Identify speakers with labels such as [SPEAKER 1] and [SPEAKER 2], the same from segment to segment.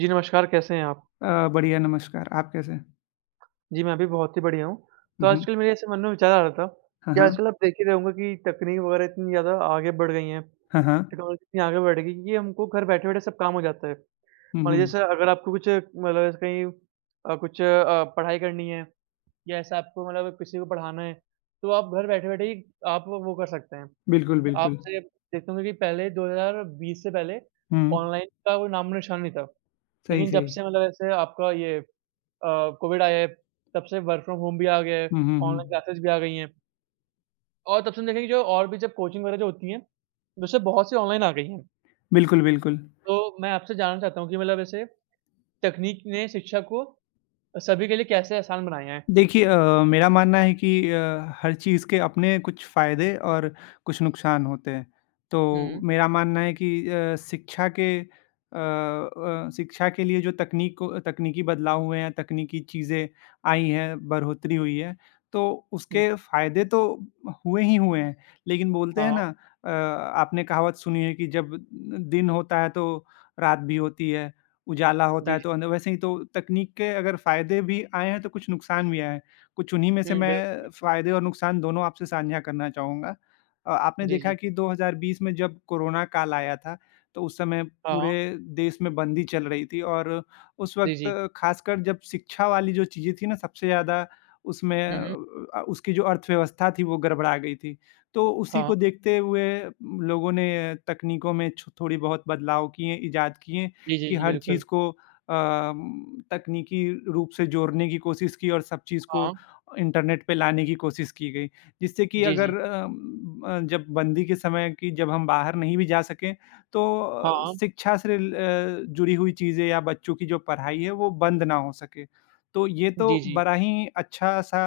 [SPEAKER 1] जी नमस्कार, कैसे हैं आप?
[SPEAKER 2] बढ़िया नमस्कार, आप कैसे हैं?
[SPEAKER 1] जी, मैं भी बहुत ही बढ़िया हूँ। तो
[SPEAKER 2] हुँ, हुँ।
[SPEAKER 1] आजकल मेरे ऐसे मन में विचार आ रहा था
[SPEAKER 2] हाँ,
[SPEAKER 1] कि
[SPEAKER 2] हाँ।
[SPEAKER 1] आजकल आप देख ही रहे होंगे कि तकनीक वगैरह इतनी ज़्यादा आगे बढ़ गई हैं।
[SPEAKER 2] हाँ, हाँ।
[SPEAKER 1] टेक्नोलॉजी इतनी आगे बढ़ गई कि हमको घर बैठे-बैठे सब काम हो जाता है।
[SPEAKER 2] हुँ,
[SPEAKER 1] मान लीजिए
[SPEAKER 2] हुँ।
[SPEAKER 1] जैसे अगर आपको कुछ मतलब ऐसे कहीं कुछ पढ़ाई करनी है या ऐसा आपको मतलब किसी को पढ़ाना है, तो आप घर बैठे-बैठे ही आप वो कर सकते हैं।
[SPEAKER 2] बिल्कुल, बिल्कुल।
[SPEAKER 1] आपसे देखते होंगे कि पहले 2020 से पहले
[SPEAKER 2] हुँ।
[SPEAKER 1] ऑनलाइन का कोई नामो-निशान नहीं था।
[SPEAKER 2] सही,
[SPEAKER 1] लेकिन
[SPEAKER 2] सही।
[SPEAKER 1] जब से मतलब ऐसे आपका ये कोविड आया है, तब से वर्क फ्रॉम होम भी आ गया है,
[SPEAKER 2] हुँ, हुँ, हुँ।
[SPEAKER 1] ऑनलाइन क्लासेस भी आ गई हैं और तब से हम देखेंगे जो और भी जब कोचिंग वगैरह जो होती हैं, वैसे बहुत सी ऑनलाइन आ गई हैं।
[SPEAKER 2] बिल्कुल, बिल्कुल।
[SPEAKER 1] तो मैं आपसे जानना चाहता हूँ कि मतलब ऐसे तकनीक ने शिक्षा को सभी के लिए कैसे आसान बनाया है?
[SPEAKER 2] देखिए, मेरा मानना है कि हर चीज़ के अपने कुछ फ़ायदे और कुछ नुकसान होते हैं। तो
[SPEAKER 1] हुँ,
[SPEAKER 2] मेरा मानना है कि शिक्षा के लिए जो तकनीकी बदलाव हुए हैं, तकनीकी चीज़ें आई हैं, बढ़ोतरी हुई है, तो
[SPEAKER 1] हुँ।
[SPEAKER 2] उसके फ़ायदे तो हुए ही हुए हैं। लेकिन बोलते हैं
[SPEAKER 1] हाँ,
[SPEAKER 2] ना, आपने कहावत सुनी है कि जब दिन होता है तो रात भी होती है। उजाला होता
[SPEAKER 1] जी,
[SPEAKER 2] है
[SPEAKER 1] जी।
[SPEAKER 2] तो अंद वैसे ही तो तकनीक के अगर फ़ायदे भी आए हैं तो कुछ नुकसान भी आए हैं। कुछ उन्हीं में से
[SPEAKER 1] हुँ, बिल्कुल।
[SPEAKER 2] मैं फ़ायदे और नुकसान दोनों आपसे साझा करना चाहूँगा। आपने
[SPEAKER 1] जी, जी।
[SPEAKER 2] देखा कि 2020 में जब कोरोना काल आया था तो उस समय पूरे
[SPEAKER 1] हाँ,
[SPEAKER 2] देश में बंदी चल रही थी और उस
[SPEAKER 1] जी, जी।
[SPEAKER 2] वक़्त ख़ासकर जब शिक्षा वाली जो चीज़ें थी ना सबसे ज़्यादा उसमें
[SPEAKER 1] हुँ, हुँ।
[SPEAKER 2] उसकी जो अर्थव्यवस्था थी वो गड़बड़ा गई थी। तो उसी
[SPEAKER 1] हाँ,
[SPEAKER 2] को देखते हुए लोगों ने तकनीकों में छ थोड़ी बहुत बदलाव किए, इज़ाद किए
[SPEAKER 1] जी, जी,
[SPEAKER 2] कि
[SPEAKER 1] जी,
[SPEAKER 2] हर
[SPEAKER 1] बिल्कुल।
[SPEAKER 2] चीज़ को तकनीकी रूप से जोड़ने की कोशिश की और सब चीज़ को
[SPEAKER 1] हाँ,
[SPEAKER 2] इंटरनेट पे लाने की कोशिश की गई। जिससे कि
[SPEAKER 1] जी,
[SPEAKER 2] अगर
[SPEAKER 1] जी।
[SPEAKER 2] जब बंदी के समय कि जब हम बाहर नहीं भी जा सकें, तो
[SPEAKER 1] हाँ,
[SPEAKER 2] शिक्षा से जुड़ी हुई चीज़ें या बच्चों की जो पढ़ाई है, वो बंद ना हो सके। तो ये तो
[SPEAKER 1] जी, जी।
[SPEAKER 2] बड़ा ही अच्छा-सा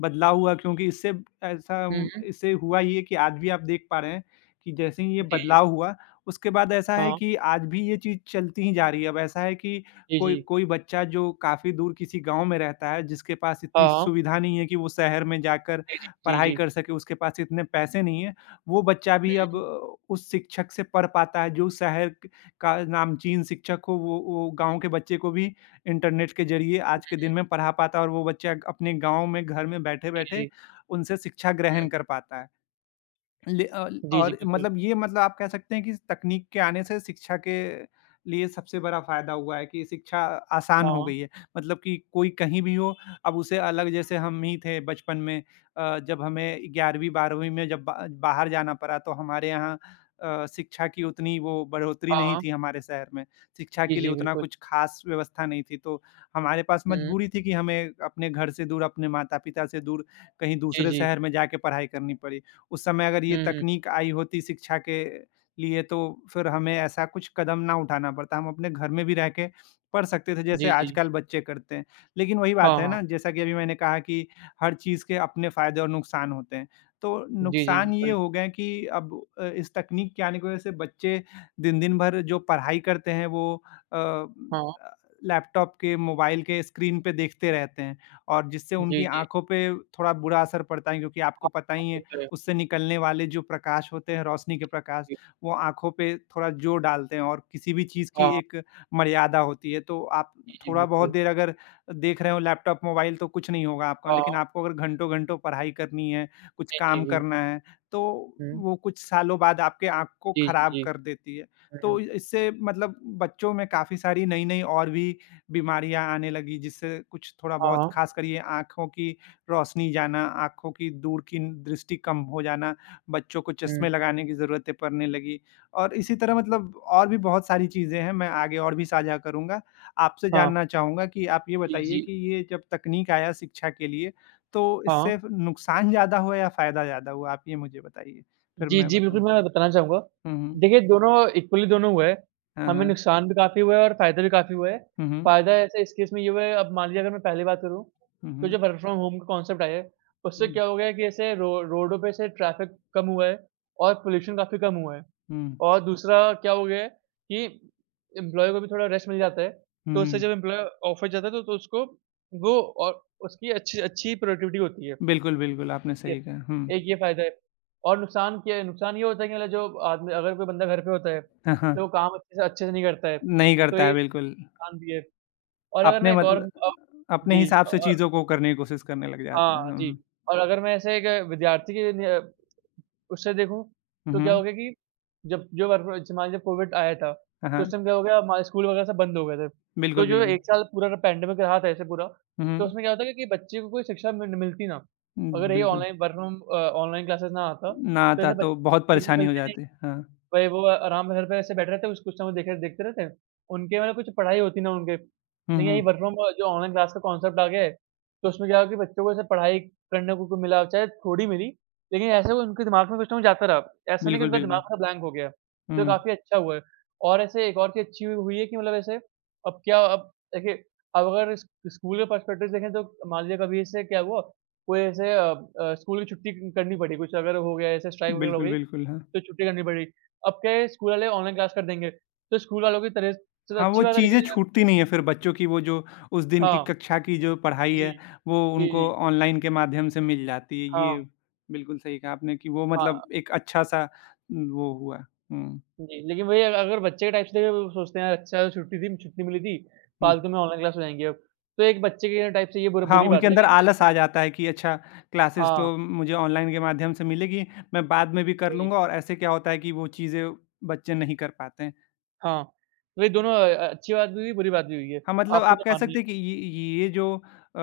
[SPEAKER 2] बदलाव हुआ क्योंकि इससे ऐसा
[SPEAKER 1] हुँ, हुँ।
[SPEAKER 2] इससे हुआ ये कि आज भी आप देख पा रहे हैं कि जैसे ही ये
[SPEAKER 1] जी, जी।
[SPEAKER 2] बदलाव हुआ उसके बाद ऐसा है
[SPEAKER 1] हाँ,
[SPEAKER 2] कि आज भी ये चीज़ चलती ही जा रही है। अब ऐसा है कि
[SPEAKER 1] जी,
[SPEAKER 2] कोई
[SPEAKER 1] जी।
[SPEAKER 2] कोई बच्चा जो काफ़ी दूर किसी गाँव में रहता है, जिसके पास इतनी
[SPEAKER 1] हाँ,
[SPEAKER 2] सुविधा नहीं है कि वो शहर में जाकर
[SPEAKER 1] जी, जी, जी,
[SPEAKER 2] पढ़ाई
[SPEAKER 1] जी,
[SPEAKER 2] कर सके, उसके पास इतने पैसे नहीं हैं, वो बच्चा भी अब उस शिक्षक से पढ़ पाता है जो शहर क का नामचीन शिक्षक हो, वो गाँव के बच्चे को भी इंटरनेट के ज़रिए आज के दिन में पढ़ा पाता है और वो बच्चा अपने गाँव में, घर में
[SPEAKER 1] जी,
[SPEAKER 2] बैठे-बैठे
[SPEAKER 1] जी।
[SPEAKER 2] उनसे शिक्षा
[SPEAKER 1] हुँ,
[SPEAKER 2] ग्रहण कर पाता है। ले अ,
[SPEAKER 1] जी, जी,
[SPEAKER 2] और
[SPEAKER 1] बिल्कुल।
[SPEAKER 2] मतलब ये मतलब आप कह सकते हैं कि तकनीक के आने से शिक्षा के लिए सबसे बड़ा फ़ायदा हुआ है कि शिक्षा आसान हो
[SPEAKER 1] हाँ,
[SPEAKER 2] गई है। मतलब कि कोई कहीं भी हो, अब उसे अलग जैसे हम ही थे बचपन में, जब हमें 11वीं 12वीं में जब बा बाहर जाना पड़ा तो हमारे यहाँ शिक्षा की उतनी वो बढ़ोतरी नहीं
[SPEAKER 1] हाँ।
[SPEAKER 2] थी हमारे शहर में। शिक्षा
[SPEAKER 1] जी,
[SPEAKER 2] के लिए
[SPEAKER 1] जी,
[SPEAKER 2] उतना
[SPEAKER 1] बिल्कुल।
[SPEAKER 2] कुछ ख़ास व्यवस्था नहीं थी, तो हमारे पास
[SPEAKER 1] हुँ,
[SPEAKER 2] मजबूरी थी कि हमें अपने घर से दूर, अपने माता-पिता से दूर कहीं
[SPEAKER 1] जी,
[SPEAKER 2] दूसरे
[SPEAKER 1] जी।
[SPEAKER 2] शहर में जाके पढ़ाई करनी पड़ी। उस समय अगर
[SPEAKER 1] हुँ,
[SPEAKER 2] ये
[SPEAKER 1] हुँ।
[SPEAKER 2] तकनीक आई होती शिक्षा के लिए तो फिर हमें ऐसा कुछ कदम ना उठाना पड़ता। हम अपने घर में भी रह के पढ़ सकते थे जैसे
[SPEAKER 1] जी, जी।
[SPEAKER 2] आजकल बच्चे करते हैं। लेकिन वही बात
[SPEAKER 1] हाँ,
[SPEAKER 2] है
[SPEAKER 1] हाँ।
[SPEAKER 2] ना जैसा कि अभी मैंने कहा कि हर चीज़ के अपने फ़ायदे और नुकसान होते हैं। तो
[SPEAKER 1] जी, जी,
[SPEAKER 2] नुकसान ये
[SPEAKER 1] बिल्कुल।
[SPEAKER 2] हो गए कि अब इस तकनीक के आने की वज़ह से बच्चे दिन-दिन भर जो पढ़ाई करते हैं वो अ,
[SPEAKER 1] हाँ,
[SPEAKER 2] लैपटॉप के, मोबाइल के स्क्रीन पे देखते रहते हैं और जिससे
[SPEAKER 1] जी,
[SPEAKER 2] उनकी
[SPEAKER 1] जी।
[SPEAKER 2] आँखों पे थोड़ा बुरा असर पड़ता है, क्योंकि
[SPEAKER 1] हाँ,
[SPEAKER 2] आपको पता
[SPEAKER 1] हाँ,
[SPEAKER 2] ही
[SPEAKER 1] वो
[SPEAKER 2] है
[SPEAKER 1] तो है।
[SPEAKER 2] उससे निकलने वाले जो प्रकाश होते हैं, रोशनी के प्रकाश,
[SPEAKER 1] जी।
[SPEAKER 2] वो आँखों पे थोड़ा ज़ोर डालते हैं और किसी भी चीज़
[SPEAKER 1] हाँ,
[SPEAKER 2] की
[SPEAKER 1] हाँ।
[SPEAKER 2] एक मर्यादा होती है। तो आप
[SPEAKER 1] जी, जी,
[SPEAKER 2] थोड़ा बहुत
[SPEAKER 1] बिल्कुल।
[SPEAKER 2] देर अगर देख रहे हो लैपटॉप, मोबाइल तो कुछ नहीं होगा आपका,
[SPEAKER 1] हाँ,
[SPEAKER 2] लेकिन आपको अगर घंटों-घंटों पढ़ाई करनी है, कुछ
[SPEAKER 1] जी, जी,
[SPEAKER 2] काम
[SPEAKER 1] बिल
[SPEAKER 2] करना है, तो
[SPEAKER 1] हुँ।
[SPEAKER 2] वो कुछ सालों बाद आपके आँख को
[SPEAKER 1] जी, जी,
[SPEAKER 2] खराब
[SPEAKER 1] जी।
[SPEAKER 2] कर देती है।
[SPEAKER 1] हुँ।
[SPEAKER 2] तो इससे मतलब बच्चों में काफ़ी सारी नई-नई और भी बीमारियाँ आने लगी, जिससे कुछ थोड़ा
[SPEAKER 1] हाँ,
[SPEAKER 2] बहुत
[SPEAKER 1] हाँ।
[SPEAKER 2] ख़ासकर ये आँखों की रोशनी जाना, आँखों की दूर की दृष्टि कम हो जाना, बच्चों को
[SPEAKER 1] हुँ।
[SPEAKER 2] चश्मे लगाने की ज़रूरतें पड़ने लगी और इसी तरह मतलब और भी बहुत सारी चीज़ें हैं, मैं आगे और भी साझा करूँगा। आपसे
[SPEAKER 1] हाँ,
[SPEAKER 2] जानना चाहूँगा कि आप ये
[SPEAKER 1] जी,
[SPEAKER 2] बताइए
[SPEAKER 1] जी।
[SPEAKER 2] कि ये जब तकनीक आया शिक्षा के लिए, तो
[SPEAKER 1] हाँ।
[SPEAKER 2] इससे फ नुकसान ज़्यादा हुआ या फ़ायदा ज़्यादा हुआ? आप ये मुझे बताइए, फिर
[SPEAKER 1] जी,
[SPEAKER 2] मैं
[SPEAKER 1] जी, बिल्कुल,
[SPEAKER 2] बताऊँ।
[SPEAKER 1] मैं बताना चाहूँगा।
[SPEAKER 2] हुँ, हुँ।
[SPEAKER 1] देखिए, दोनों इक्वली दोनों हुआ है।
[SPEAKER 2] हाँ,
[SPEAKER 1] हमें
[SPEAKER 2] हाँ।
[SPEAKER 1] नुकसान भी काफ़ी हुआ है और फ़ायदा भी काफ़ी हुआ है।
[SPEAKER 2] हुँ, हुँ।
[SPEAKER 1] फ़ायदा ऐसे इस केस में ये हुआ है, अब मान लीजिए अगर मैं पहली बात करूँ,
[SPEAKER 2] हुँ,
[SPEAKER 1] तो जो
[SPEAKER 2] हुँ।
[SPEAKER 1] वर्क फ्रॉम होम का कॉन्सेप्ट आया है, उससे
[SPEAKER 2] हुँ,
[SPEAKER 1] क्या हो गया है कि ऐसे रो रोडों पे ऐसे ट्रैफ़िक कम हुआ है और पॉल्यूशन काफ़ी कम हुआ है।
[SPEAKER 2] हुँ।
[SPEAKER 1] और दूसरा क्या हो गया है कि एम्प्लॉयी को भी थोड़ा रेस्ट मिल जाता है,
[SPEAKER 2] हुँ,
[SPEAKER 1] तो उससे जब
[SPEAKER 2] हुँ।
[SPEAKER 1] एम्प्लॉयी ऑफ़िस जाता है, तो उसको वो और उसकी अच्छी अच्छी प्रोडक्टिविटी होती है।
[SPEAKER 2] बिल्कुल, बिल्कुल, आपने
[SPEAKER 1] ये
[SPEAKER 2] सही कहा। हुँ।
[SPEAKER 1] एक ये फ़ायदा है और नुकसान क्या है, नुकसान ये होता है कि मतलब जो आदमी अगर कोई बंदा घर पे होता है,
[SPEAKER 2] हाँ, हाँ।
[SPEAKER 1] तो वो काम अच्छे से नहीं करता है,
[SPEAKER 2] नहीं
[SPEAKER 1] तो
[SPEAKER 2] करता
[SPEAKER 1] ये
[SPEAKER 2] है, बिल्कुल।
[SPEAKER 1] नुकसान भी है और अगर मैं
[SPEAKER 2] अपने
[SPEAKER 1] एक और
[SPEAKER 2] मतलब अपने
[SPEAKER 1] जी
[SPEAKER 2] हिसाब से
[SPEAKER 1] और
[SPEAKER 2] चीज़ों को करने की कोशिश करने लग जाते हैं।
[SPEAKER 1] हाँ,
[SPEAKER 2] हुँ,
[SPEAKER 1] जी
[SPEAKER 2] हुँ।
[SPEAKER 1] और अगर मैं ऐसे एक विद्यार्थी के लिए उससे देखूँ
[SPEAKER 2] हुँ,
[SPEAKER 1] तो क्या हो
[SPEAKER 2] हुँ।
[SPEAKER 1] गया कि जब जो वर्क फ्रॉम जैसे मान लीजिए कोविड आया था,
[SPEAKER 2] हाँ,
[SPEAKER 1] तो
[SPEAKER 2] हाँ।
[SPEAKER 1] उस टाइम क्या हो गया हमारे स्कूल वगैरह सब बंद हो गए थे। तो
[SPEAKER 2] बिल्कुल,
[SPEAKER 1] जो
[SPEAKER 2] बिल्कुल।
[SPEAKER 1] 1 साल पूरा का पैंडेमिक रहा था ऐसे पूरा,
[SPEAKER 2] हुँ,
[SPEAKER 1] तो
[SPEAKER 2] हुँ।
[SPEAKER 1] उसमें क्या होता है कि बच्चे को कोई शिक्षा मिलती ना।
[SPEAKER 2] हुँ,
[SPEAKER 1] अगर ये
[SPEAKER 2] बिल्कुल।
[SPEAKER 1] Online work from online classes ना आता,
[SPEAKER 2] ना
[SPEAKER 1] तो
[SPEAKER 2] आता
[SPEAKER 1] ऐसे
[SPEAKER 2] तो
[SPEAKER 1] बच्चों को
[SPEAKER 2] बहुत
[SPEAKER 1] सीखने
[SPEAKER 2] परेशानी हो
[SPEAKER 1] मिलती नहीं
[SPEAKER 2] जाती। हाँ।
[SPEAKER 1] भई वो आराम से घर पे ऐसे बैठे रहते हैं, उस कुछ समय देखे देखते रहते हैं। उनके मतलब कुछ पढ़ाई होती ना उनके।
[SPEAKER 2] हुँ,
[SPEAKER 1] लेकिन यही
[SPEAKER 2] हुँ।
[SPEAKER 1] वर्क फ्रॉम जो ऑनलाइन क्लास का कॉन्सेप्ट आ गया है, तो उसमें क्या हुआ कि बच्चों को ऐसे पढ़ाई करने को मिला, चाहे थोड़ी मिली, लेकिन ऐसे वो उनके दिमाग में कुछ ना कुछ जाता रहा। ऐसा नहीं कि
[SPEAKER 2] बिल्कुल,
[SPEAKER 1] उनका दिमाग
[SPEAKER 2] बिल्कुल।
[SPEAKER 1] पूरा ब्लैंक हो गया। तो
[SPEAKER 2] हुँ।
[SPEAKER 1] काफ़ी अच्छा हुआ है। और ऐसे एक और चीज़ अच्छी हुई हुई है कि मतलब ऐसे अब देखिए, अब अगर स स्कूल के पर्सपेक्टिव से देखें तो मान लीजिए कभी ऐसे क्या हुआ, कोई ऐसे स्कूल की छुट्टी करनी पड़ी, कुछ अगर हो गया ऐसे स्ट्राइक वगैरह हो
[SPEAKER 2] बिल्कुल,
[SPEAKER 1] गई,
[SPEAKER 2] बिल्कुल, हाँ।
[SPEAKER 1] तो छुट्टी करनी पड़ी। अब क्या है स्कूल वाले ऑनलाइन क्लास कर देंगे, तो स्कूल वालों की तरह से तो
[SPEAKER 2] हाँ,
[SPEAKER 1] अच्छी
[SPEAKER 2] वो
[SPEAKER 1] बात है लेकिन
[SPEAKER 2] चीज़ें
[SPEAKER 1] यार
[SPEAKER 2] छूटती नहीं है फिर बच्चों की वो जो उस दिन की
[SPEAKER 1] हाँ,
[SPEAKER 2] कक्षा की जो पढ़ाई
[SPEAKER 1] जी,
[SPEAKER 2] है, वो
[SPEAKER 1] जी,
[SPEAKER 2] उनको
[SPEAKER 1] जी।
[SPEAKER 2] ऑनलाइन के माध्यम से मिल जाती है।
[SPEAKER 1] हाँ,
[SPEAKER 2] ये बिल्कुल सही कहा आपने कि वो मतलब
[SPEAKER 1] हाँ,
[SPEAKER 2] एक अच्छा-सा वो हुआ। हुँ,
[SPEAKER 1] जी, लेकिन वही अग अगर बच्चे के टाइप से देखें वो सोचते हैं यार अच्छा छुट्टी थी, छुट्टी मिली थी,
[SPEAKER 2] हुँ।
[SPEAKER 1] फालतू में ऑनलाइन क्लास हो जाएँगी अब। तो एक बच्चे के टाइप से ये
[SPEAKER 2] हाँ,
[SPEAKER 1] बुरी बात
[SPEAKER 2] उनके
[SPEAKER 1] है
[SPEAKER 2] अंदर
[SPEAKER 1] लेकिन
[SPEAKER 2] आलस आ जाता है कि अच्छा क्लासेस
[SPEAKER 1] हाँ,
[SPEAKER 2] तो मुझे ऑनलाइन के माध्यम से मिलेगी, मैं बाद में भी कर
[SPEAKER 1] वही,
[SPEAKER 2] लूँगा और ऐसे क्या होता है कि वो चीज़ें बच्चे नहीं कर पाते हैं।
[SPEAKER 1] हाँ, वही दोनों अच्छी बात भी हुई, बुरी बात भी हुई है।
[SPEAKER 2] हाँ, मतलब
[SPEAKER 1] आपको
[SPEAKER 2] आप
[SPEAKER 1] क्या
[SPEAKER 2] कह
[SPEAKER 1] मानना है?
[SPEAKER 2] सकते हैं कि ये जो अ,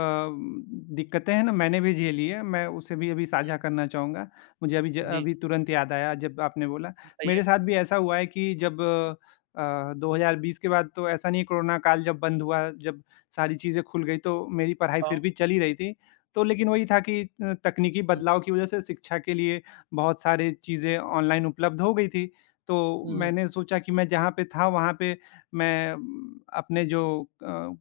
[SPEAKER 2] दिक्कतें हैं ना मैंने भी झेली है, मैं उसे भी अभी साझा करना चाहूँगा। मुझे अभी ज
[SPEAKER 1] जी,
[SPEAKER 2] अभी
[SPEAKER 1] जी,
[SPEAKER 2] तुरंत याद आया जब आपने बोला। मेरे
[SPEAKER 1] बताइए?
[SPEAKER 2] साथ भी ऐसा हुआ है कि जब 2020 के बाद तो ऐसा नहीं कोरोना काल जब बंद हुआ, जब सारी चीज़ें खुल गई तो मेरी पढ़ाई
[SPEAKER 1] हाँ,
[SPEAKER 2] फिर भी चल ही रही थी। तो लेकिन वही था कि तकनीकी
[SPEAKER 1] हुँ,
[SPEAKER 2] बदलाव की वज़ह से शिक्षा के लिए बहुत सारी चीज़ें ऑनलाइन उपलब्ध हो गई थी। तो
[SPEAKER 1] हुँ,
[SPEAKER 2] मैंने सोचा कि मैं जहाँ पे था वहाँ पे मैं अपने जो अ,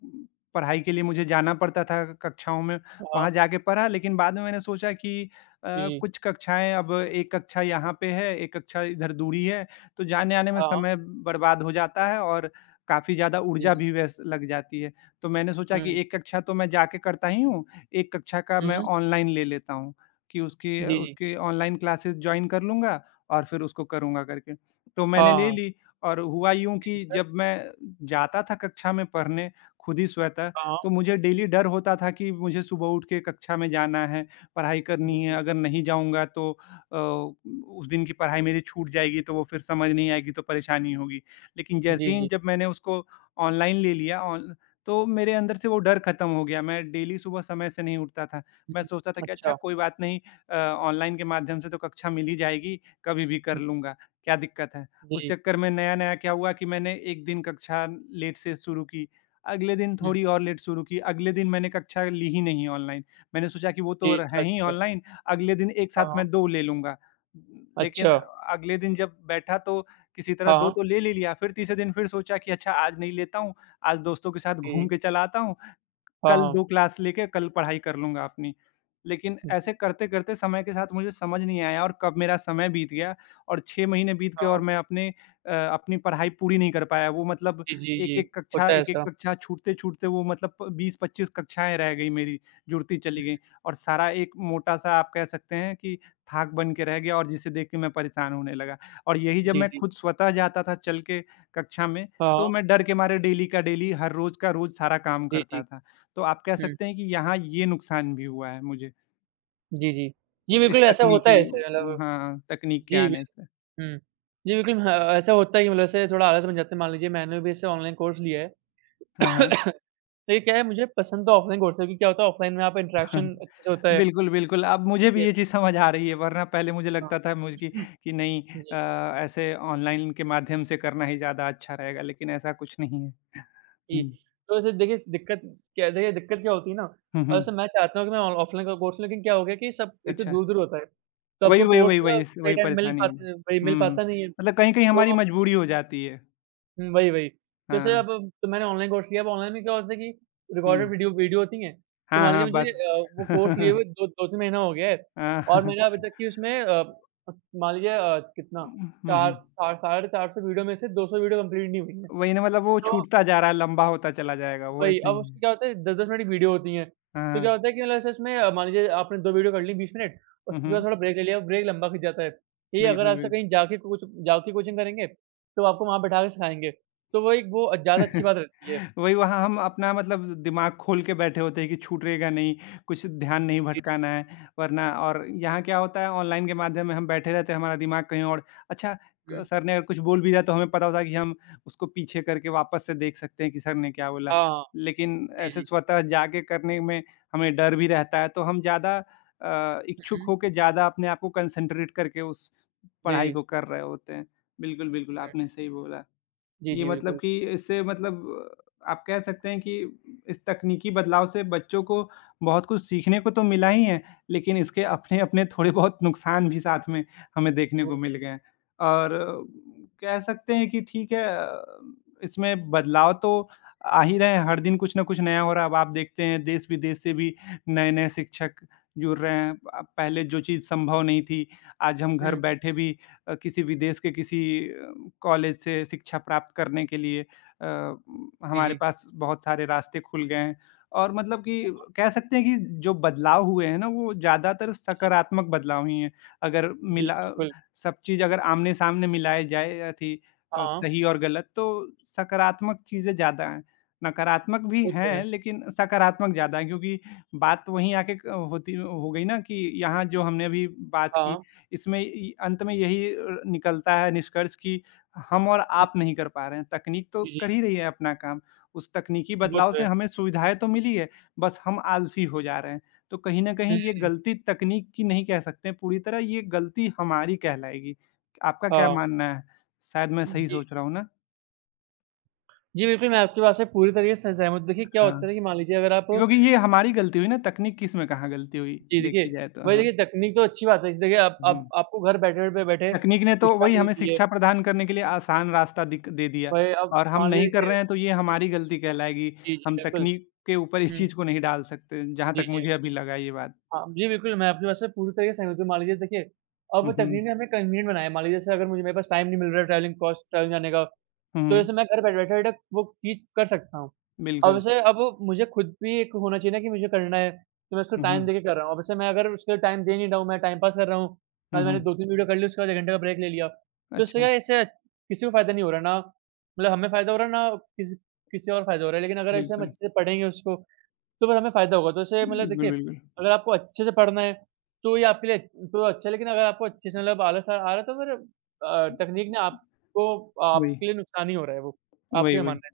[SPEAKER 2] पढ़ाई के लिए मुझे जाना पड़ता था कक्षाओं में,
[SPEAKER 1] हुँ,
[SPEAKER 2] वहाँ
[SPEAKER 1] हाँ,
[SPEAKER 2] जाके पढ़ा लेकिन बाद में मैंने सोचा कि अ,
[SPEAKER 1] जी, जी,
[SPEAKER 2] कुछ कक्षाएँ अब एक कक्षा यहाँ पे है, एक कक्षा इधर दूरी है, तो जाने-आने में
[SPEAKER 1] हाँ,
[SPEAKER 2] समय बर्बाद हो जाता है और काफ़ी ज़्यादा ऊर्जा
[SPEAKER 1] जी,
[SPEAKER 2] भी व्यस्त लग जाती है। तो मैंने सोचा कि
[SPEAKER 1] हुँ,
[SPEAKER 2] एक कक्षा तो मैं जाके करता ही हूँ, एक कक्षा का मैं
[SPEAKER 1] हुँ,
[SPEAKER 2] ऑनलाइन ले लेता हूँ कि उसकी
[SPEAKER 1] जी, जी,
[SPEAKER 2] उसकी ऑनलाइन क्लासेस जॉइन कर लूँगा और फिर उसको करूँगा करके। तो मैंने
[SPEAKER 1] हाँ,
[SPEAKER 2] ले
[SPEAKER 1] हाँ,
[SPEAKER 2] ली और हुआ यूँ कि
[SPEAKER 1] फिर?
[SPEAKER 2] जब मैं जाता था कक्षा में पढ़ने, खुद ही स्वतः,
[SPEAKER 1] हाँ,
[SPEAKER 2] तो मुझे डेली डर होता था कि मुझे सुबह उठ के कक्षा में जाना है, पढ़ाई
[SPEAKER 1] जी,
[SPEAKER 2] करनी है,
[SPEAKER 1] जी।
[SPEAKER 2] अगर नहीं जाऊँगा तो उस दिन की पढ़ाई मेरी छूट जाएगी, तो वो फिर समझ नहीं आएगी, तो परेशानी होगी। लेकिन जैसे
[SPEAKER 1] जी,
[SPEAKER 2] ही
[SPEAKER 1] जी।
[SPEAKER 2] जब मैंने उसको ऑनलाइन ले लिया ऑन तो मेरे अंदर से वो डर खत्म हो गया, मैं डेली सुबह समय से नहीं उठता था।
[SPEAKER 1] हुँ,
[SPEAKER 2] मैं
[SPEAKER 1] हुँ।
[SPEAKER 2] सोचता था कि अच्छा
[SPEAKER 1] अच्छा।
[SPEAKER 2] कोई बात नहीं, अ, ऑनलाइन के माध्यम से तो कक्षा मिल ही जाएगी, कभी भी कर
[SPEAKER 1] हुँ,
[SPEAKER 2] लूँगा, क्या दिक्कत है? उस
[SPEAKER 1] जी।
[SPEAKER 2] चक्कर में नया-नया क्या हुआ कि मैंने 1 दिन कक्षा लेट से शुरू की, अगले दिन
[SPEAKER 1] हुँ।
[SPEAKER 2] थोड़ी और लेट शुरू की, अगले दिन मैंने कक्षा ली ही नहीं ऑनलाइन। मैंने सोचा कि वो
[SPEAKER 1] जी,
[SPEAKER 2] तो र
[SPEAKER 1] अच्छा,
[SPEAKER 2] हैं ही
[SPEAKER 1] अच्छा।
[SPEAKER 2] ऑनलाइन, अगले दिन एक
[SPEAKER 1] हाँ,
[SPEAKER 2] साथ
[SPEAKER 1] हाँ।
[SPEAKER 2] मैं 2 ले लूँगा। लेकिन
[SPEAKER 1] अच्छा,
[SPEAKER 2] अगले दिन जब बैठा तो किसी तरह
[SPEAKER 1] हाँ,
[SPEAKER 2] 2
[SPEAKER 1] हाँ।
[SPEAKER 2] तो ले लिया, फिर तीसरे दिन फिर सोचा कि अच्छा आज नहीं लेता हूँ, आज दोस्तों के साथ घूम
[SPEAKER 1] जी,
[SPEAKER 2] के चला आता हूँ,
[SPEAKER 1] हाँ,
[SPEAKER 2] कल
[SPEAKER 1] हाँ।
[SPEAKER 2] 2 क्लास लेके कल पढ़ाई कर लूँगा अपनी। लेकिन
[SPEAKER 1] जी,
[SPEAKER 2] ऐसे करते-करते समय के साथ मुझे समझ नहीं आया और कब मेरा समय बीत गया और 6 महीने बीत
[SPEAKER 1] हाँ,
[SPEAKER 2] गए
[SPEAKER 1] हाँ।
[SPEAKER 2] और मैं अपने अपनी पढ़ाई पूरी नहीं कर पाया। वो मतलब
[SPEAKER 1] जी, जी, ये होता है
[SPEAKER 2] एक-एक
[SPEAKER 1] ऐसा।
[SPEAKER 2] कक्षा छूटते-छूटते वो मतलब 20-25 कक्षाएँ रह गई मेरी, जुड़ती चली गई और सारा एक मोटा-सा आप कह सकते हैं कि थाक बन के रह गया और जिसे देख के मैं परेशान होने लगा। और यही जब
[SPEAKER 1] जी,
[SPEAKER 2] मैं
[SPEAKER 1] जी।
[SPEAKER 2] खुद स्वतः जाता था चल के कक्षा में,
[SPEAKER 1] हाँ,
[SPEAKER 2] तो
[SPEAKER 1] हाँ।
[SPEAKER 2] मैं डर के मारे डेली का डेली, हर रोज़ का रोज़ सारा काम
[SPEAKER 1] जी, जी।
[SPEAKER 2] करता था। तो आप कह
[SPEAKER 1] हुँ,
[SPEAKER 2] सकते हैं कि यहाँ ये नुकसान भी हुआ है मुझे।
[SPEAKER 1] जी, जी। जी,
[SPEAKER 2] इस
[SPEAKER 1] बिल्कुल ऐसा होता
[SPEAKER 2] तकनीकी
[SPEAKER 1] है ऐसे मतलब
[SPEAKER 2] हाँ, तकनीक के
[SPEAKER 1] जी,
[SPEAKER 2] आने
[SPEAKER 1] बिल
[SPEAKER 2] से।
[SPEAKER 1] हुँ। जी, बिल्कुल हाँ, ऐसा होता ही है मतलब ऐसे थोड़ा आलस बन जाता है। मान लीजिए मैंने भी ऐसे ऑनलाइन कोर्स लिया है।
[SPEAKER 2] हाँ, हाँ।
[SPEAKER 1] तो ये क्या है मुझे पसंद तो ऑफलाइन कोर्स है क्योंकि क्या होता है ऑफलाइन में आप इंटरेक्शन अच्छे से होता है।
[SPEAKER 2] बिल्कुल, बिल्कुल, अब मुझे भी
[SPEAKER 1] ये
[SPEAKER 2] ये चीज़ समझ आ रही है वरना पहले मुझे
[SPEAKER 1] हाँ।
[SPEAKER 2] लगता था मुझ कि नहीं,
[SPEAKER 1] जी।
[SPEAKER 2] ऐसे ऑनलाइन के माध्यम से करना ही ज़्यादा अच्छा रहेगा लेकिन ऐसा कुछ नहीं है।
[SPEAKER 1] जी,
[SPEAKER 2] हुँ।
[SPEAKER 1] तो ऐसे देखिए दिक्कत क्या होती है ना
[SPEAKER 2] हुँ,
[SPEAKER 1] और
[SPEAKER 2] हुँ।
[SPEAKER 1] ऐसे मैं चाहता हूँ कि मैं ऑ ऑफलाइन का कोर्स लूँ लेकिन क्या हो गया कि सब एक तो
[SPEAKER 2] अच्छा,
[SPEAKER 1] दूर-दूर होता है, तो आपको कोर्स का सही
[SPEAKER 2] वही
[SPEAKER 1] टाइम मिल
[SPEAKER 2] परेशानी हो
[SPEAKER 1] पाता वही
[SPEAKER 2] जाती।
[SPEAKER 1] मिल
[SPEAKER 2] हुँ, हुँ।
[SPEAKER 1] पाता नहीं है,
[SPEAKER 2] मतलब कहीं-कहीं हमारी
[SPEAKER 1] तो
[SPEAKER 2] मजबूरी हो जाती है।
[SPEAKER 1] हुँ, वही। तो ऐसे अब
[SPEAKER 2] हाँ,
[SPEAKER 1] तो मैंने ऑनलाइन कोर्स लिया, अब ऑनलाइन में क्या होता है कि रिकॉर्डेड
[SPEAKER 2] हुँ।
[SPEAKER 1] वीडियो वीडियो होती हैं, तो
[SPEAKER 2] हाँ,
[SPEAKER 1] मान लीजिए
[SPEAKER 2] हाँ,
[SPEAKER 1] मुझे
[SPEAKER 2] बस।
[SPEAKER 1] वो कोर्स लिए हुए दो 2-3 महीना हो गया है और
[SPEAKER 2] हाँ।
[SPEAKER 1] मेरा अभी तक कि उसमें मान लीजिए अ, कितना
[SPEAKER 2] हुँ,
[SPEAKER 1] 4
[SPEAKER 2] हुँ।
[SPEAKER 1] सा साढ़े 400 वीडियो में से 200 वीडियो कंप्लीट नहीं हुई है।
[SPEAKER 2] वही ना मतलब वो
[SPEAKER 1] तो
[SPEAKER 2] छूटता जा रहा है, लंबा होता चला जाएगा, वो
[SPEAKER 1] वही,
[SPEAKER 2] ऐसे
[SPEAKER 1] अब
[SPEAKER 2] ही
[SPEAKER 1] उसमें
[SPEAKER 2] है।
[SPEAKER 1] क्या होता है 10-10 मिनट की वीडियो होती हैं,
[SPEAKER 2] हाँ,
[SPEAKER 1] तो क्या
[SPEAKER 2] हाँ।
[SPEAKER 1] होता है कि मतलब ऐसे उसमें मान लीजिए आपने 2 वीडियो कर ली 20 मिनट,
[SPEAKER 2] हुँ,
[SPEAKER 1] उसके बाद
[SPEAKER 2] हुँ।
[SPEAKER 1] थोड़ा ब्रेक ले लिया, ब्रेक लंबा खिंच जाता है। यही अगर
[SPEAKER 2] बिल्कुल,
[SPEAKER 1] आपसे
[SPEAKER 2] बिल्कुल।
[SPEAKER 1] कहीं जाके कोचिंग करेंगे, तो आपको वहाँ बैठा के सिखाएँगे, तो वो ज़्यादा अच्छी बात रहती है।
[SPEAKER 2] वही वहाँ हम अपना मतलब दिमाग खोल के बैठे होते हैं कि छूटेगा नहीं, कुछ ध्यान नहीं
[SPEAKER 1] जी।
[SPEAKER 2] भटकाना है, वरना और यहाँ क्या होता है ऑनलाइन के माध्यम में हम बैठे रहते हैं, हमारा दिमाग कहीं और। अच्छा, क
[SPEAKER 1] हुँ।
[SPEAKER 2] सर ने अगर कुछ बोल भी दिया तो हमें पता होता है कि हम उसको पीछे करके वापस से देख सकते हैं कि सर ने क्या बोला।
[SPEAKER 1] हाँ, हाँ।
[SPEAKER 2] लेकिन
[SPEAKER 1] जी,
[SPEAKER 2] ऐसे
[SPEAKER 1] जी।
[SPEAKER 2] स्वतः जाके करने में हमें डर भी रहता है, तो हम ज़्यादा
[SPEAKER 1] हुँ,
[SPEAKER 2] इच्छुक
[SPEAKER 1] हुँ।
[SPEAKER 2] होके ज़्यादा अपने आप को कंसंट्रेट करके उस पढ़ाई
[SPEAKER 1] जी,
[SPEAKER 2] को कर रहे होते हैं। बिल्कुल, बिल्कुल,
[SPEAKER 1] हुँ।
[SPEAKER 2] आपने सही बोला।
[SPEAKER 1] जी,
[SPEAKER 2] ये
[SPEAKER 1] जी,
[SPEAKER 2] मतलब
[SPEAKER 1] बिल्कुल।
[SPEAKER 2] कि इससे मतलब आप कह सकते हैं कि इस तकनीकी बदलाव से बच्चों को बहुत कुछ सीखने को तो मिला ही है, लेकिन इसके अपने-अपने थोड़े बहुत नुकसान भी साथ में हमें देखने
[SPEAKER 1] वो
[SPEAKER 2] को मिल गए हैं। और कह सकते हैं कि ठीक है, इसमें बदलाव तो आ ही रहे हैं, हर दिन कुछ न कुछ नया हो रहा है। अब आप देखते हैं देश-विदेश से भी नए-नए शिक्षक जुड़ रहे हैं। पहले जो चीज़ संभव नहीं थी, आज हम
[SPEAKER 1] हुँ,
[SPEAKER 2] घर
[SPEAKER 1] हुँ।
[SPEAKER 2] बैठे भी किसी विदेश के किसी कॉलेज से शिक्षा प्राप्त करने के लिए अ,
[SPEAKER 1] जी,
[SPEAKER 2] हमारे
[SPEAKER 1] जी,
[SPEAKER 2] पास बहुत सारे रास्ते खुल गए हैं, और मतलब कि कह सकते हैं कि जो बदलाव हुए हैं ना, वो ज़्यादातर
[SPEAKER 1] जी,
[SPEAKER 2] सकारात्मक बदलाव ही हैं। अगर
[SPEAKER 1] जी,
[SPEAKER 2] मिला
[SPEAKER 1] जी, बिल्कुल।
[SPEAKER 2] सब चीज़ अगर आमने-सामने मिलाए जाए या थी,
[SPEAKER 1] हाँ, हाँ,
[SPEAKER 2] सही और गलत तो सकारात्मक चीज़ें ज़्यादा हैं। नकारात्मक भी
[SPEAKER 1] वो तो है।
[SPEAKER 2] हैं, लेकिन सकारात्मक ज़्यादा हैं, क्योंकि बात वहीं आके क होती हो गई ना कि यहाँ जो हमने अभी बात
[SPEAKER 1] हाँ,
[SPEAKER 2] की,
[SPEAKER 1] हाँ।
[SPEAKER 2] इसमें इ अंत में यही निकलता है निष्कर्ष कि हम और आप
[SPEAKER 1] हुँ,
[SPEAKER 2] नहीं कर पा रहे हैं। तकनीक तो
[SPEAKER 1] जी,
[SPEAKER 2] कर
[SPEAKER 1] जी,
[SPEAKER 2] ही रही है अपना काम। उस तकनीकी
[SPEAKER 1] वो
[SPEAKER 2] बदलाव
[SPEAKER 1] तो
[SPEAKER 2] से
[SPEAKER 1] है।
[SPEAKER 2] हमें सुविधाएँ तो मिली है, बस हम आलसी हो जा रहे हैं। तो कहीं न
[SPEAKER 1] हुँ,
[SPEAKER 2] कहीं ये गलती तकनीक की नहीं कह सकते हैं, पूरी तरह ये गलती हमारी कहलाएगी। आपका क्या
[SPEAKER 1] हाँ,
[SPEAKER 2] मानना है? शायद मैं सही
[SPEAKER 1] जी।
[SPEAKER 2] सोच रहा हूँ ना?
[SPEAKER 1] जी, बिल्कुल, मैं आपकी बात से पूरी तरीके से सहमत हूँ। देखिए, क्या
[SPEAKER 2] हाँ,
[SPEAKER 1] होता है ना कि मान लीजिए अगर आप
[SPEAKER 2] क्योंकि ये हमारी गलती हुई ना, तकनीक की इसमें कहाँ गलती हुई,
[SPEAKER 1] जी, देखिए,
[SPEAKER 2] देखी जाए तो।
[SPEAKER 1] वही
[SPEAKER 2] हाँ।
[SPEAKER 1] देखिए तकनीक तो अच्छी बात है। देखिए, आप
[SPEAKER 2] हुँ।
[SPEAKER 1] आपको घर बैठे
[SPEAKER 2] तकनीक ने तो
[SPEAKER 1] शिक्षा
[SPEAKER 2] वही हमें
[SPEAKER 1] मिलती है।
[SPEAKER 2] शिक्षा प्रदान करने के लिए आसान रास्ता दिक दे दिया,
[SPEAKER 1] वही अब
[SPEAKER 2] और हम
[SPEAKER 1] मान लीजिए
[SPEAKER 2] नहीं कर
[SPEAKER 1] देखिए
[SPEAKER 2] रहे हैं तो ये हमारी गलती कहलाएगी।
[SPEAKER 1] जी, जी,
[SPEAKER 2] हम
[SPEAKER 1] बिल्कुल।
[SPEAKER 2] तकनीक के ऊपर इस
[SPEAKER 1] हुँ,
[SPEAKER 2] चीज़ को नहीं डाल सकते, जहाँ
[SPEAKER 1] जी,
[SPEAKER 2] तक
[SPEAKER 1] जी,
[SPEAKER 2] मुझे अभी
[SPEAKER 1] बिल्कुल।
[SPEAKER 2] लगा ये बात।
[SPEAKER 1] हाँ, जी, बिल्कुल, मैं आपकी बात से पूरी तरीके से सहमत हूँ। मान लीजिए देखिए,
[SPEAKER 2] हुँ,
[SPEAKER 1] अब
[SPEAKER 2] हुँ।
[SPEAKER 1] तकनीक ने हमें कन्वीनिएंट बनाया है। मान लीजिए जैसे अगर मुझे मेरे पास टाइम नहीं मिल रहा है ट्रैवलिंग जाने का, तो
[SPEAKER 2] हुँ,
[SPEAKER 1] जैसे मैं घर बैठे-बैठे वो चीज़ कर सकता हूँ।
[SPEAKER 2] बिल्कुल।
[SPEAKER 1] अब मुझे खुद भी एक होना चाहिए ना कि मुझे करना है, तो मैं उसको
[SPEAKER 2] हुँ,
[SPEAKER 1] टाइम
[SPEAKER 2] हुँ।
[SPEAKER 1] देके कर रहा हूँ। अब वैसे मैं अगर उसको टाइम दे नहीं रहा हूँ, मैं टाइम पास कर रहा हूँ,
[SPEAKER 2] हुँ,
[SPEAKER 1] कल मैंने
[SPEAKER 2] हुँ।
[SPEAKER 1] 2-3 वीडियो कर ली, उसके बाद 1 घंटे का ब्रेक ले लिया। तो इससे क्या
[SPEAKER 2] अच्छा,
[SPEAKER 1] है, इससे किसी को फ़ायदा नहीं हो रहा ना मतलब हमें फ़ायदा हो रहा है ना किसी किसी और फ़ायदा हो रहा है। लेकिन अगर ऐसे हम
[SPEAKER 2] बिल्कुल।
[SPEAKER 1] अच्छे से पढ़ेंगे उसको, तो फिर हमें फ़ायदा होगा। तो ऐसे मतलब
[SPEAKER 2] बिल्कुल,
[SPEAKER 1] देखिए,
[SPEAKER 2] बिल्कुल।
[SPEAKER 1] अगर आपको अच्छे से पढ़ना है, तो ये आपके लिए तो अच्छा है, लेकिन अगर आपको अच्छे से मतलब आलस आ आ रहा है तो फिर तकनीक ने आपको
[SPEAKER 2] वही,
[SPEAKER 1] आपके लिए नुकसान ही हो रहा है वो। आपका
[SPEAKER 2] वही,
[SPEAKER 1] क्या
[SPEAKER 2] वही।
[SPEAKER 1] मानना है?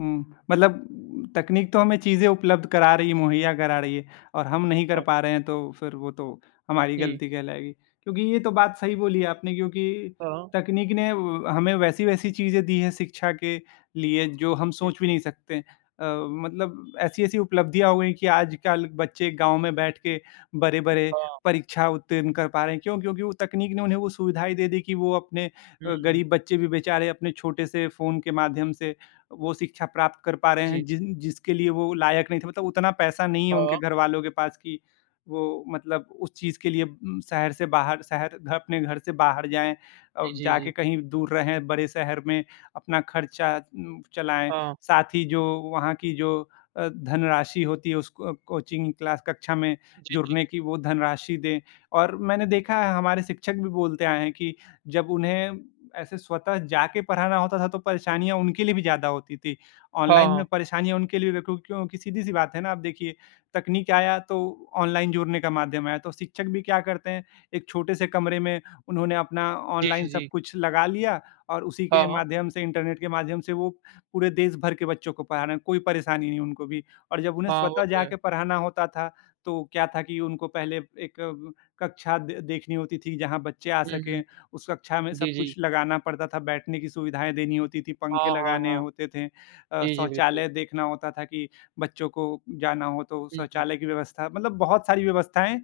[SPEAKER 2] हुँ, मतलब तकनीक तो हमें चीज़ें उपलब्ध करा रही है, मुहैया करा रही है, और हम नहीं कर
[SPEAKER 1] हाँ,
[SPEAKER 2] पा रहे हैं तो फिर वो तो हमारी
[SPEAKER 1] जी।
[SPEAKER 2] गलती कहलाएगी। क्योंकि ये तो बात सही बोली आपने, क्योंकि
[SPEAKER 1] हाँ।
[SPEAKER 2] तकनीक ने व हमें वैसी-वैसी चीज़ें दी हैं शिक्षा के लिए जो हम
[SPEAKER 1] जी,
[SPEAKER 2] सोच भी नहीं सकते। मतलब ऐसी-ऐसी उपलब्धियाँ हो गई कि आजकल बच्चे गाँव में बैठ के बड़े-बड़े
[SPEAKER 1] हाँ,
[SPEAKER 2] परीक्षा उत्तीर्ण कर पा रहे हैं। क्यों? क्योंकि वो तकनीक ने उन्हें वो सुविधाएँ दे दी कि वो अपने
[SPEAKER 1] हुँ,
[SPEAKER 2] गरीब बच्चे भी बेचारे अपने छोटे से फ़ोन के माध्यम से वो शिक्षा प्राप्त कर पा
[SPEAKER 1] जी,
[SPEAKER 2] रहे हैं
[SPEAKER 1] जी,
[SPEAKER 2] जिन जिसके लिए वो लायक नहीं थे, मतलब उतना पैसा नहीं है
[SPEAKER 1] हाँ,
[SPEAKER 2] उनके घरवालों के पास कि वो मतलब उस चीज़ के लिए शहर से बाहर शहर घ अपने घर से बाहर जाएँ,
[SPEAKER 1] जी, जी,
[SPEAKER 2] जाके
[SPEAKER 1] जी,
[SPEAKER 2] कहीं दूर रहें, बड़े शहर में अपना खर्चा चलाएँ।
[SPEAKER 1] हाँ,
[SPEAKER 2] साथ ही जो वहाँ की जो धनराशि होती है उसको कोचिंग क्लास कक्षा में
[SPEAKER 1] जी, जी,
[SPEAKER 2] जुड़ने की वो धनराशि दें। और मैंने देखा है हमारे शिक्षक भी बोलते आए हैं कि जब उन्हें ऐसे स्वतः जाके पढ़ाना होता था तो परेशानियाँ उनके लिए भी ज़्यादा होती थी।
[SPEAKER 1] हाँ,
[SPEAKER 2] ऑनलाइन में
[SPEAKER 1] हाँ,
[SPEAKER 2] परेशानियाँ उनके लिए भी क्यों, क्योंकि सीधी-सी बात है ना, आप देखिए तकनीक आया तो ऑनलाइन जुड़ने का माध्यम आया, तो शिक्षक भी क्या करते हैं, एक छोटे से कमरे में उन्होंने अपना
[SPEAKER 1] जी, जी,
[SPEAKER 2] ऑनलाइन सब
[SPEAKER 1] जी,
[SPEAKER 2] कुछ लगा लिया और उसी
[SPEAKER 1] हाँ,
[SPEAKER 2] के
[SPEAKER 1] हाँ,
[SPEAKER 2] माध्यम से इंटरनेट के माध्यम से वो पूरे देश भर के बच्चों को पढ़ा रहे हैं, कोई परेशानी नहीं उनको भी। और जब उन्हें
[SPEAKER 1] हाँ, वो
[SPEAKER 2] स्वतः
[SPEAKER 1] तो है।
[SPEAKER 2] जाके पढ़ाना होता था तो क्या था कि उनको पहले एक कक्षा दे देखनी होती थी जहाँ बच्चे आ
[SPEAKER 1] हुँ, हुँ,
[SPEAKER 2] सकें, उस कक्षा में
[SPEAKER 1] जी,
[SPEAKER 2] सब
[SPEAKER 1] जी,
[SPEAKER 2] कुछ लगाना पड़ता था, बैठने की सुविधाएँ देनी होती थी,
[SPEAKER 1] हाँ,
[SPEAKER 2] पंखे
[SPEAKER 1] हाँ,
[SPEAKER 2] लगाने
[SPEAKER 1] हाँ,
[SPEAKER 2] होते थे।
[SPEAKER 1] जी, जी, बिल्कुल,
[SPEAKER 2] शौचालय देखना होता था कि बच्चों को जाना हो तो
[SPEAKER 1] हुँ, हुँ,
[SPEAKER 2] शौचालय की व्यवस्था, मतलब बहुत सारी व्यवस्थाएँ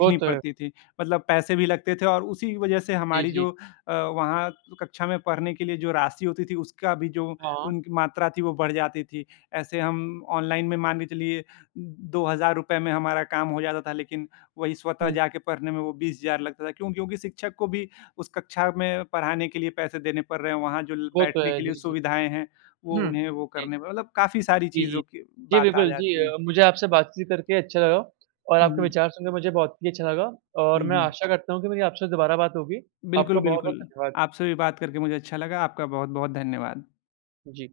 [SPEAKER 1] वो तो है,
[SPEAKER 2] पड़ती थी। मतलब पैसे भी लगते थे और उसी वजह से
[SPEAKER 1] जी,
[SPEAKER 2] हमारी
[SPEAKER 1] जी,
[SPEAKER 2] जो वहाँ कक्षा में पढ़ने के लिए जो राशि होती थी उसका भी जो
[SPEAKER 1] हाँ, हाँ,
[SPEAKER 2] उनकी मात्रा थी वो बढ़ जाती थी। ऐसे हम ऑनलाइन में मान के चलिए ₹2000 में हमारा काम हो जाता था, लेकिन वही स्वतः
[SPEAKER 1] हुँ,
[SPEAKER 2] जाके पढ़ने में वो 20,000 लगता था। क्यों? क्योंकि शिक्षक को भी उस कक्षा में पढ़ाने के लिए पैसे देने पड़ रहे हैं, वहाँ जो ल
[SPEAKER 1] वो तो
[SPEAKER 2] बैठने
[SPEAKER 1] है,
[SPEAKER 2] के लिए
[SPEAKER 1] जी, जी,
[SPEAKER 2] सुविधाएँ हैं, वो उन्हें वो
[SPEAKER 1] जी,
[SPEAKER 2] करने में मतलब काफ़ी सारी
[SPEAKER 1] जी, जी,
[SPEAKER 2] चीज़ों की
[SPEAKER 1] जी,
[SPEAKER 2] बात आ
[SPEAKER 1] बिल्कुल, जी
[SPEAKER 2] जाती है।
[SPEAKER 1] मुझे आपसे बातचीत करके अच्छा लगा और
[SPEAKER 2] हुँ,
[SPEAKER 1] आपके
[SPEAKER 2] हुँ।
[SPEAKER 1] विचार सुनकर मुझे बहुत ही अच्छा लगा और
[SPEAKER 2] हुँ,
[SPEAKER 1] मैं
[SPEAKER 2] हुँ।
[SPEAKER 1] आशा करता हूँ कि मेरी आपसे दोबारा बात होगी। आपका
[SPEAKER 2] बिल्कुल,
[SPEAKER 1] बहुत-बहुत
[SPEAKER 2] बिल्कुल।
[SPEAKER 1] धन्यवाद।
[SPEAKER 2] आपसे भी बात करके मुझे अच्छा लगा। आपका बहुत-बहुत धन्यवाद।
[SPEAKER 1] जी।